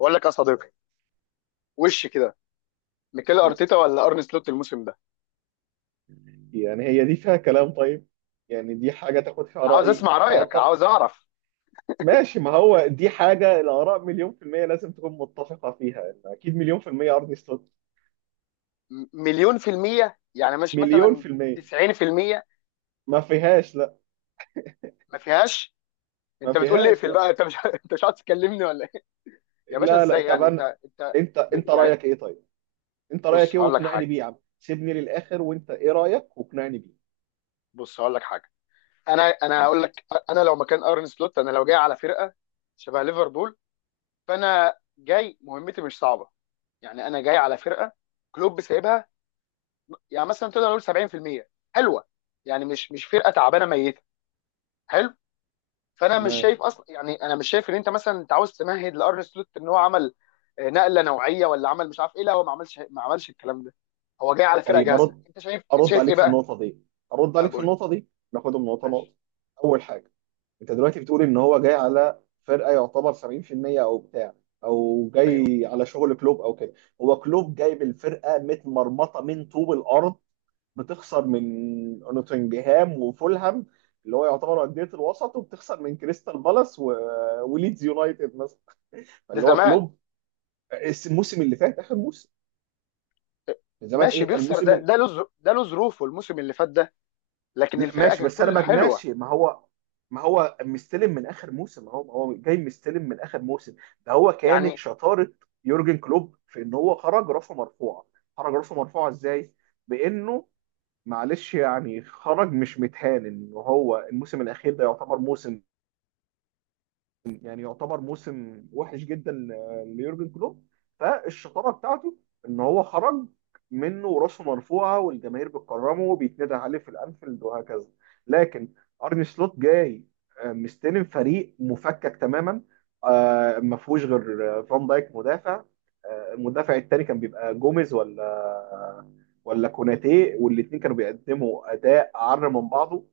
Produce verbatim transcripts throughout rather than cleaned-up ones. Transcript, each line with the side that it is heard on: left: بقول لك يا صديقي، وش كده؟ ميكيل
right: يعني
left: ارتيتا ولا ارن سلوت الموسم ده؟
right: يعني هي دي فيها كلام طيب. يعني دي حاجة تاخد فيها
left: عاوز
right: رأي.
left: اسمع
right: آه
left: رايك،
right: طب
left: عاوز اعرف.
right: ماشي، ما هو دي حاجة الآراء مليون في المية لازم تكون متفقة فيها. يعني أكيد مليون في المية أرني سلوت.
left: م- مليون في المية، يعني مش
right: مليون
left: مثلا
right: في المية.
left: تسعين في المية؟
right: ما فيهاش لا.
left: ما فيهاش.
right: ما
left: انت بتقول لي
right: فيهاش.
left: اقفل
right: لا
left: بقى، انت مش انت مش عايز تكلمني ولا ايه؟ يا باشا
right: لا لا.
left: ازاي؟
right: طب
left: يعني
right: أنا،
left: انت انت
right: أنت
left: ب...
right: أنت
left: يعني،
right: رأيك إيه طيب؟ أنت رأيك
left: بص
right: إيه
left: هقول لك
right: واقنعني
left: حاجه
right: بيه يا عم؟ سيبني للآخر وأنت إيه رأيك واقنعني بيه.
left: بص هقول لك حاجه انا انا هقول
right: ماشي.
left: لك، انا لو مكان ارن سلوت انا لو جاي على فرقه شبه ليفربول، فانا جاي مهمتي مش صعبه. يعني انا جاي على فرقه كلوب سايبها، يعني مثلا تقدر نقول سبعين في المية، حلوه. يعني مش مش فرقه تعبانه ميته، حلو. فانا مش
right: تمام.
left: شايف اصلا، يعني انا مش شايف ان انت مثلا انت عاوز تمهد لارن سلوت ان هو عمل آه، نقله نوعيه، ولا عمل مش عارف ايه. لا هو ما عملش ما عملش الكلام ده، هو جاي على فرقه
right: طيب
left: جاهزه.
right: أرد،
left: انت شايف انت
right: أرد
left: شايف ايه
right: عليك في
left: بقى؟
right: النقطة دي، أرد
left: انا
right: عليك في
left: بقول
right: النقطة دي ناخدهم نقطة
left: ماشي.
right: نقطة. أول حاجة، انت دلوقتي بتقول ان هو جاي على فرقه يعتبر سبعين في المية او بتاع، او
left: ايوه،
right: جاي على شغل كلوب او كده. هو كلوب جايب الفرقه متمرمطه من طوب الارض، بتخسر من نوتنجهام وفولهام، اللي هو يعتبر انديه الوسط، وبتخسر من كريستال بالاس و... وليدز يونايتد مثلا،
left: ده
right: اللي هو
left: زمان.
right: كلوب. الس- الموسم اللي فات، اخر موسم. من زمان،
left: ماشي
right: ايه
left: بيخسر،
right: الموسم.
left: ده ده له ظرو- ده له ظروفه، الموسم اللي فات ده. لكن
right: لا،
left: الفرقه
right: ماشي بس انا
left: ككل
right: ما-
left: حلوه.
right: ماشي، ما هو ما هو مستلم من اخر موسم، ما هو ما هو جاي مستلم من اخر موسم. ده هو كانت
left: يعني
right: شطاره يورجن كلوب في ان هو خرج راسه مرفوعه. خرج راسه مرفوعه ازاي؟ بانه معلش يعني خرج مش متهان ان هو الموسم الاخير ده يعتبر موسم، يعني يعتبر موسم وحش جدا ل- ليورجن كلوب. فالشطاره بتاعته ان هو خرج منه وراسه مرفوعه، والجماهير بتكرمه وبيتندى عليه في الانفيلد وهكذا. لكن ارني سلوت جاي، آه، مستلم فريق مفكك تماما. آه، ما فيهوش غير آه، فان دايك مدافع. آه، المدافع التاني كان بيبقى جوميز ولا آه، ولا كوناتي، والاثنين كانوا بيقدموا اداء عر من بعضه.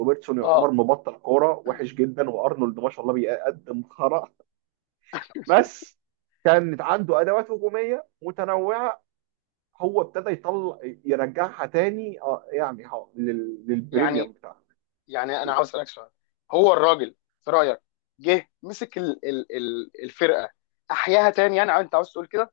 right: روبرتسون يعتبر
left: اه
right: مبطل كوره وحش جدا، وارنولد ما شاء الله بيقدم خرا. بس كانت عنده ادوات هجوميه متنوعه. هو ابتدى يطلع يرجعها تاني، آه، يعني ه- لل-
left: يعني
right: للبريميوم بتاعها.
left: يعني انا عاوز اسالك سؤال. هو الراجل، في رايك، جه مسك ال ال ال الفرقه، احياها تاني؟ يعني انت عاوز تقول كده.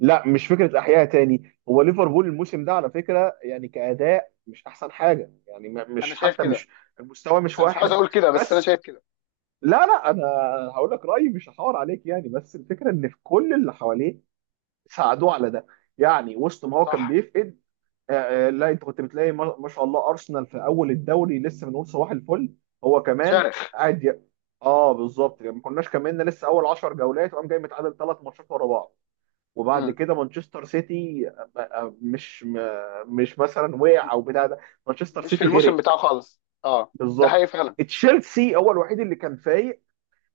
right: لا مش فكره احياء تاني. هو ليفربول الموسم ده على فكره يعني كاداء مش احسن حاجه، يعني م-
left: انا
right: مش
left: شايف
right: حتى
left: كده.
right: مش المستوى مش
left: انا مش عاوز
right: واحد.
left: اقول كده، بس انا
right: بس،
left: شايف كده.
right: لا لا، انا هقول لك رايي مش هحاور عليك يعني، بس الفكره ان في كل اللي حواليه ساعدوه على ده. يعني وسط ما هو كان
left: صح.
right: بيفقد، آه، آه، لا، انت كنت بتلاقي ما ما شاء الله ارسنال في اول الدوري لسه بنقول صباح الفل. هو كمان
left: شرخ.
right: قاعد ي... اه بالظبط، يعني ما كناش كملنا لسه اول 10 جولات وقام جاي متعادل ثلاث ماتشات ورا بعض. وبعد
left: مم.
right: كده مانشستر سيتي، آه، آه، مش م- مش مثلا
left: م-
right: وقع او
left: م-
right: بتاع ده، مانشستر
left: مش في
right: سيتي
left: الموسم
right: غرق.
left: بتاعه خالص، اه. ده
right: بالظبط.
left: حقيقي فعلا.
right: تشيلسي هو الوحيد اللي كان فايق،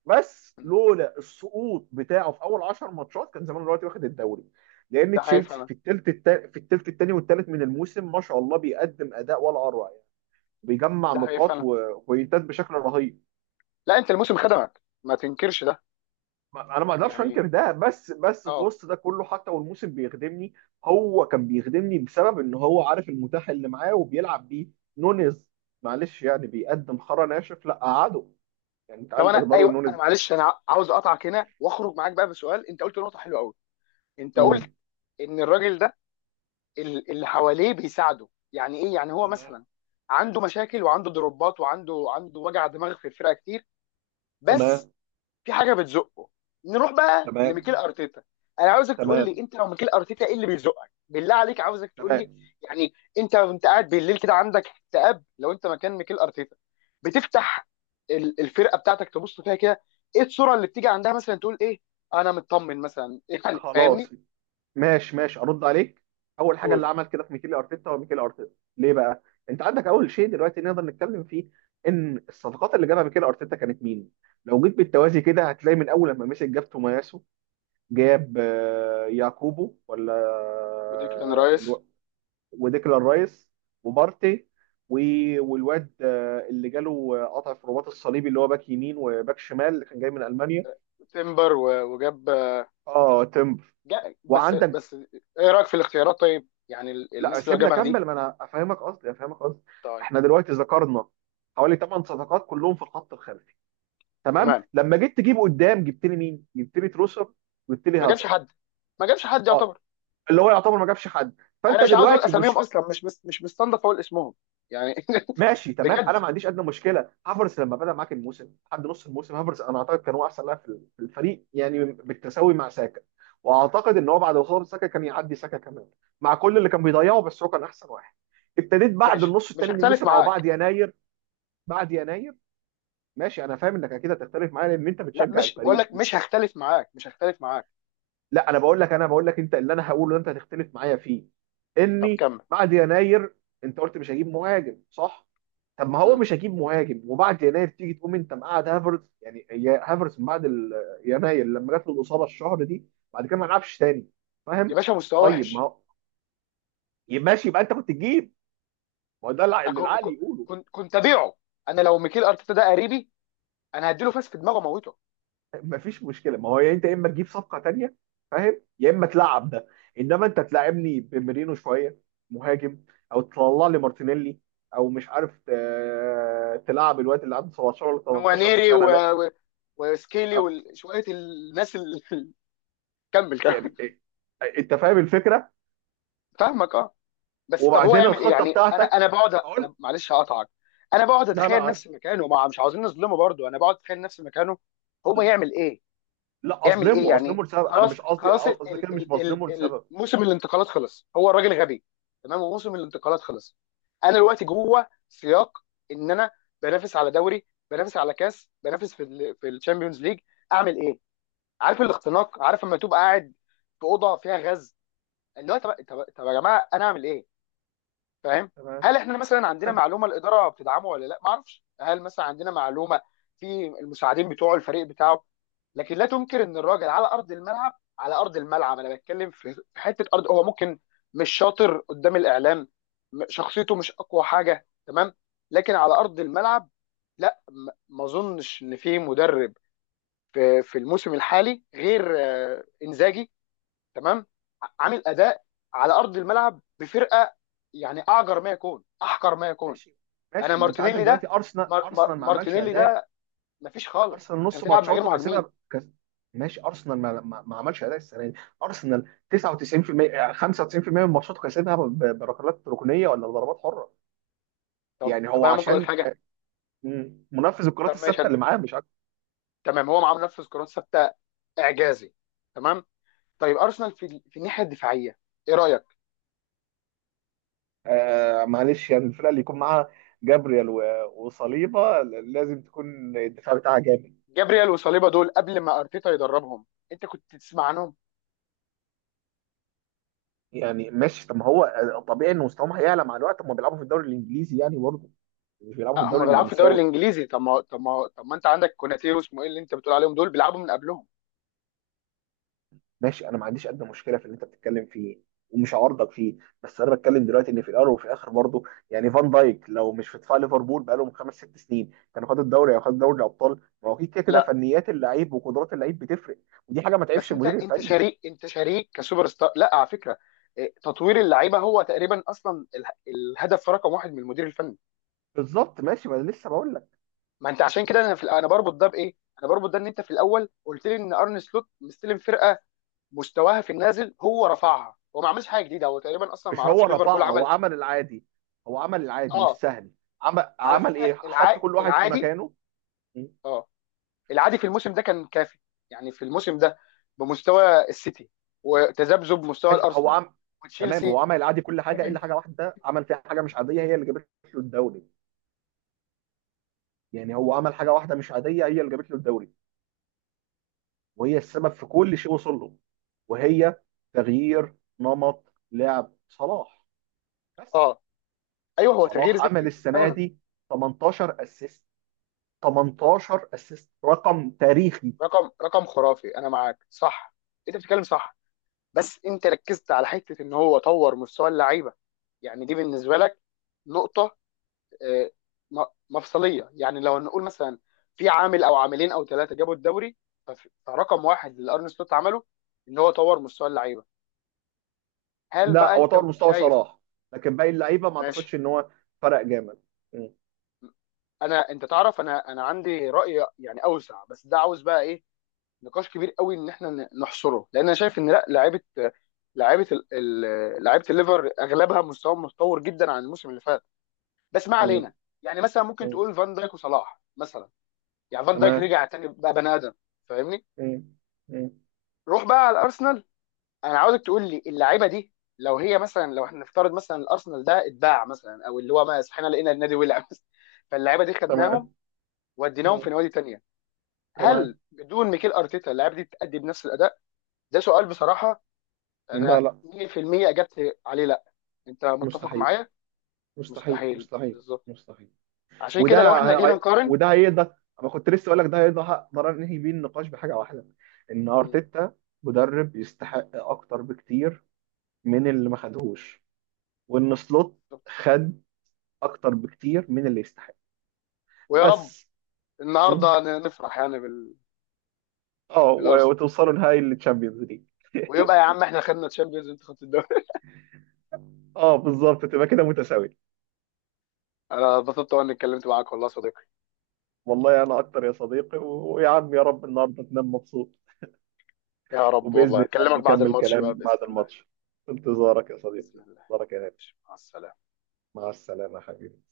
right: بس
left: مم.
right: لولا السقوط بتاعه في اول 10 ماتشات كان زمان دلوقتي واخد الدوري. لان
left: ده حقيقي
right: تشيلسي
left: فعلا.
right: في الثلث التا... في الثلث الثاني والثالث من الموسم ما شاء الله بيقدم اداء ولا اروع يعني. بيجمع
left: ده حقيقي
right: نقاط
left: فعلا.
right: وبوينتات بشكل رهيب.
left: لا، انت الموسم خدمك، ما تنكرش ده.
right: ما- انا ما اقدرش
left: يعني
right: انكر ده، بس بس في
left: اه.
right: وسط ده كله حتى والموسم بيخدمني. هو كان بيخدمني بسبب ان هو عارف المتاح اللي معاه وبيلعب بيه. نونيز معلش يعني بيقدم خرا ناشف لا قعده. يعني انت
left: طب انا،
right: عندك داروين
left: ايوه، انا
right: نونيز.
left: معلش، انا عاوز اقطعك هنا واخرج معاك بقى بسؤال. انت قلت نقطه حلوه قوي، انت قلت
right: مم.
left: ان الراجل ده، ال- اللي حواليه بيساعده. يعني ايه؟ يعني هو
right: تمام.
left: مثلا عنده مشاكل، وعنده ضربات، وعنده عنده وجع دماغ في الفرقه كتير، بس
right: تمام.
left: في حاجه بتزقه. نروح بقى لميكيل
right: تمام.
left: ارتيتا. انا عاوزك تقول لي،
right: تمام.
left: انت لو ميكيل ارتيتا، ايه اللي بيزقك بالله عليك؟ عاوزك تقول لي.
right: تمام.
left: يعني انت وانت قاعد بالليل كده عندك اكتئاب، لو انت مكان ميكيل ارتيتا، بتفتح ال- الفرقه بتاعتك، تبص فيها كده، ايه الصوره اللي بتيجي عندها؟ مثلا تقول ايه، انا مطمن مثلا يعني،
right: خلاص.
left: فاهمني.
right: ماشي ماشي، ارد عليك. اول حاجه
left: قول.
right: اللي عمل كده في ميكيل ارتيتا هو ميكيل ارتيتا. ليه بقى؟ انت عندك اول شيء دلوقتي نقدر نتكلم فيه، ان الصفقات اللي جابها ميكيل ارتيتا كانت مين. لو جيت بالتوازي كده هتلاقي من اول لما مسك جاب توماسو، جاب آه، ياكوبو، ولا
left: وديكلان
right: آه،
left: رايس،
right: الو... وديكلان رايس، وبارتي، و... والواد آه، اللي جاله آه، قطع في الرباط الصليبي، اللي هو باك يمين وباك شمال، اللي كان جاي من المانيا.
left: وتمبر و- وجاب،
right: اه تمبر.
left: جا بس
right: وعندك،
left: بس. ايه رايك في الاختيارات طيب؟ يعني ال-
right: لا
left: الناس اللي
right: سيبنا
left: جابها دي.
right: اكمل ما انا افهمك قصدي، افهمك قصدي
left: طيب.
right: احنا دلوقتي ذكرنا حوالي 8 صفقات كلهم في الخط الخلفي. تمام.
left: تمام.
right: لما جيت تجيب قدام جبت لي مين؟ جبت لي تروسر، جبت لي
left: ما جابش
right: هافرتز.
left: حد، ما جابش حد
right: اه،
left: يعتبر.
right: اللي هو يعتبر ما جابش حد. فانت
left: انا مش عاوز اقول
right: دلوقتي
left: اساميهم
right: مشكله.
left: اصلا، مش مش مش مستنضف اقول اسمهم. يعني
right: ماشي تمام،
left: بجد.
right: انا ما عنديش ادنى مشكله. هافرز لما بدا معاك الموسم لحد نص الموسم، هافرز انا اعتقد كان هو احسن لاعب في في الفريق يعني، بالتساوي مع ساكا. واعتقد ان هو بعد وصول ساكا كان يعدي ساكا كمان، مع كل اللي كان بيضيعه. بس هو كان احسن واحد. ابتديت بعد
left: ماشي،
right: النص
left: مش
right: الثاني من
left: هختلف
right: الموسم او
left: معاك.
right: بعد يناير. بعد يناير. ماشي، انا فاهم انك اكيد هتختلف معايا لان انت
left: لا،
right: بتشجع
left: مش بقول
right: الفريق.
left: لك، مش هختلف معاك، مش هختلف معاك.
right: لا، انا بقول لك انا بقول لك انت اللي انا هقوله انت هتختلف معايا فيه،
left: طب
right: اني
left: كمل.
right: بعد يناير انت قلت مش هجيب مهاجم، صح؟ طب ما هو
left: مم.
right: مش هجيب مهاجم وبعد يناير تيجي تقوم انت مقعد هافرتز، يعني هي هافرتز من بعد ال- يناير لما جات له الاصابه الشهر دي بعد كده ما لعبش تاني.
left: يا
right: فاهم؟
left: باشا، مستواه
right: طيب ما
left: وحش.
right: هو ماشي، يبقى انت كنت تجيب. ما هو ده اللي
left: أكو-
right: العقل
left: كو-
right: يقوله.
left: كنت كنت ابيعه. انا لو ميكيل ارتيتا ده قريبي، انا هديله فاس في دماغه موته.
right: مفيش مشكله، ما هو يا انت يا اما تجيب صفقه تانية، فاهم؟ يا اما تلعب ده. انما انت تلعبني بميرينو شويه مهاجم، او تطلع لي مارتينيلي، او مش عارف ت- تلعب الواد اللي عنده سبعة عشر سنة ولا 18
left: نوانيري و...
right: سنه ده.
left: و... وسكيلي
right: أه،
left: وشويه الناس اللي كمل كمل.
right: يعني إيه؟ إيه، انت فاهم الفكره.
left: فاهمك، اه. بس طب هو
right: وبعدين
left: يعمل ايه؟
right: الخطه
left: يعني انا
right: بتاعتك،
left: انا بقعد، انا
right: اقول.
left: معلش هقطعك، انا بقعد
right: لا لا
left: اتخيل
right: عادي.
left: نفسي مكانه. ما مش عاوزين نظلمه برضه. انا بقعد اتخيل نفسي مكانه، هو يعمل ايه؟
right: لا
left: يعمل ايه
right: اظلمه،
left: يعني؟
right: اظلمه لسبب، انا
left: خلاص
right: مش قصدي
left: خلاص، ال
right: قصدي كده، مش
left: ال ال
right: بظلمه
left: ال
right: لسبب.
left: موسم الانتقالات خلص. هو الراجل غبي؟ تمام، وموسم الانتقالات خلص. انا دلوقتي جوه سياق ان انا بنافس على دوري، بنافس على كاس، بنافس في ال في الشامبيونز ليج. اعمل ايه؟ عارف الاختناق، عارف لما تبقى قاعد في اوضه فيها غاز، اللي هو طب طب طب يا جماعه انا اعمل ايه؟ فاهم.
right: تمام.
left: هل احنا مثلا عندنا
right: آه،
left: معلومه الاداره بتدعمه ولا لا؟ ما اعرفش. هل مثلا عندنا معلومه في المساعدين بتوعه، الفريق بتاعه؟ لكن لا تنكر ان الراجل على ارض الملعب، على ارض الملعب، انا بتكلم في في حته ارض. هو ممكن مش شاطر قدام الاعلام، م- شخصيته مش اقوى حاجه، تمام، لكن على ارض الملعب، لا، م- ما اظنش ان في مدرب في في الموسم الحالي غير آه، انزاجي، تمام، عامل اداء على ارض الملعب بفرقه يعني اعجر ما يكون، احقر ما يكون.
right: ماشي
left: انا
right: ماشي، ما انت عندك
left: مارتينيلي ده،
right: دلوقتي ارسنال.
left: مار مار
right: ارسنال ما عملش
left: مارتينيلي
right: اداء،
left: ده، مفيش خالص،
right: ارسنال
left: انت
right: نص
left: بتلعب من غير
right: ماتشاته
left: مهاجمين.
right: كسبها كس... ماشي، ارسنال ما, ما, ما عملش اداء السنه دي. ارسنال تسعة وتسعين في المية خمسة وتسعين في المية من ماتشاته كسبها ب- بركلات ركنيه ولا ضربات حره.
left: طب
right: يعني
left: طب،
right: هو
left: انا ممكن اقول
right: عشان
left: حاجه؟
right: مم. منفذ الكرات
left: طب ماشي،
right: الثابته
left: أنا-
right: اللي معاه، مش اكتر.
left: تمام. هو معاه منفذ كرات ثابته، اعجازي، تمام. طيب ارسنال في ال- في الناحيه الدفاعيه، ايه رايك؟
right: آه معلش يعني الفرقه اللي يكون معاها جابريال و... وصليبه ل- لازم تكون الدفاع بتاعها جامد.
left: جابرييل وصليبا دول قبل ما ارتيتا يدربهم، انت كنت تسمع عنهم؟
right: يعني ماشي، طب ما هو آه، طبيعي ان مستواهم هيعلى مع الوقت، هم بيلعبوا في الدوري الانجليزي يعني برضه، مش بيلعبوا في
left: أه هم
right: الدوري
left: بيلعبوا في الدوري
right: النمساوي.
left: الانجليزي. طب ما طب ما طب ما انت عندك كوناتير واسمه ايه اللي انت بتقول عليهم، دول بيلعبوا من قبلهم.
right: ماشي، انا ما عنديش ادنى مشكله في اللي انت بتتكلم فيه، ومش عارضك فيه، بس انا بتكلم دلوقتي ان في الاول وفي الاخر برضه يعني فان دايك لو مش في دفاع ليفربول بقالهم خمس ست سنين كان خد الدوري او خد دوري الابطال. ما هو أكيد كده كده
left: لا،
right: فنيات اللعيب وقدرات اللعيب بتفرق، ودي حاجه ما
left: بس
right: تعيبش
left: انت
right: المدير
left: انت
right: الفني.
left: شريك، انت شريك كسوبر ستار. لا، على فكره، إيه، تطوير اللعيبه هو تقريبا اصلا اله- الهدف رقم واحد من المدير الفني.
right: بالظبط، ماشي، ما انا لسه بقول لك.
left: ما انت عشان كده، انا في انا بربط ده بايه؟ انا بربط ده ان انت في الاول قلت لي ان ارن سلوت مستلم فرقه مستواها في النازل، هو رفعها، هو ما عملش حاجه جديده، هو تقريبا اصلا ما
right: مش هو
left: اعرفش
right: رفعها،
left: ليفربول
right: هو
left: عمل.
right: عمل العادي. هو عمل العادي
left: اه،
right: والسهل. عمل
left: على
right: عمل ايه؟
left: فكره،
right: حط
left: الع...
right: كل واحد في
left: العادي.
right: مكانه. م.
left: اه، العادي في الموسم ده كان كافي، يعني في الموسم ده بمستوى السيتي وتذبذب مستوى
right: ماشي هو
left: الارسنال
right: عمل. تمام، هو
left: وتشيلسي.
right: عمل العادي كل حاجه، الا حاجه واحده عمل فيها حاجه مش عاديه هي اللي جابت له الدوري. يعني هو عمل حاجه واحده مش عاديه هي اللي جابت له الدوري، وهي السبب في كل شيء وصل له، وهي تغيير نمط لعب صلاح. بس.
left: اه. ايوه، هو تغيير
right: صلاح
left: زيك
right: عمل
left: جدا
right: السنه
left: فعلا.
right: دي 18 اسيست. 18 اسيست رقم تاريخي.
left: رقم رقم خرافي، انا معاك، صح، انت بتتكلم صح. بس انت ركزت على حته ان هو طور مستوى اللعيبه. يعني دي بالنسبه لك نقطه آه، م- مفصليه، يعني. لو نقول مثلا في عامل او عاملين او ثلاثه جابوا الدوري، فف- فرقم واحد اللي ارن سلوت عمله ان هو طور مستوى اللعيبه. هل
right: لا،
left: بقى
right: هو
left: انت
right: طور مستوى
left: شايف؟
right: صلاح، لكن باقي اللعيبه ما
left: ماشي.
right: اعتقدش ان هو فرق جامد. م-
left: انا انت تعرف، انا انا عندي راي يعني اوسع، بس ده عاوز بقى ايه، نقاش كبير قوي ان احنا ن- نحصره، لان انا شايف ان، لا، لعيبه لعيبه ال- ال- لعيبه الليفر اغلبها مستواهم متطور جدا عن الموسم اللي فات، بس ما
right: م-
left: علينا. يعني مثلا ممكن
right: م.
left: تقول فان دايك وصلاح مثلا، يعني فان دايك
right: تمام.
left: رجع تاني بقى بني ادم. فاهمني.
right: م- م.
left: روح بقى على الارسنال. انا عاوزك تقول لي اللعيبه دي، لو هي مثلا، لو احنا نفترض مثلا الارسنال ده اتباع مثلا، او اللي هو ما صحينا لقينا النادي ولع فاللعيبه دي
right: تمام.
left: خدناهم وديناهم في
right: م-
left: نوادي تانيه، هل
right: تمام.
left: بدون ميكيل ارتيتا اللعيبه دي تأدي بنفس الاداء؟ ده سؤال بصراحه،
right: لا
left: انا
right: لا.
left: مية في المية اجبت عليه، لا. انت متفق
right: مستحيل.
left: معايا؟
right: مستحيل
left: مستحيل.
right: مستحيل
left: بالظبط.
right: مستحيل.
left: عشان
right: وده،
left: كده لو احنا جينا
right: هي...
left: نقارن.
right: وده هيقدر. انا كنت لسه اقول لك ده هيقدر انهي بيه النقاش بحاجه واحده، ان
left: مم.
right: ارتيتا مدرب يستحق اكتر بكتير من اللي ما خدهوش، وان سلوت
left: بالظبط.
right: خد اكتر بكتير من اللي يستحق.
left: ويا رب
right: بس. م?
left: النهارده ن- نفرح يعني بال...
right: اه، و-
left: بالارسنال،
right: وتوصلوا نهائي التشامبيونز ليج.
left: ويبقى يا عم احنا خدنا تشامبيونز، انت خدت الدوري.
right: اه بالظبط، تبقى كده متساوي.
left: انا اتبسطت وانا اتكلمت معاك والله يا صديقي.
right: والله انا اكتر يا صديقي، و- ويا عم يا رب النهارده تنام مبسوط.
left: يا رب،
right: وباذن
left: والله
right: الله
left: اكلمك بعد
right: نكمل
left: الماتش بقى
right: كلام بعد
left: باذن الله.
right: الماتش. في انتظارك يا
left: باذن
right: صديقي،
left: الله.
right: انتظارك يا غالي.
left: مع السلامه.
right: مع السلامه يا حبيبي.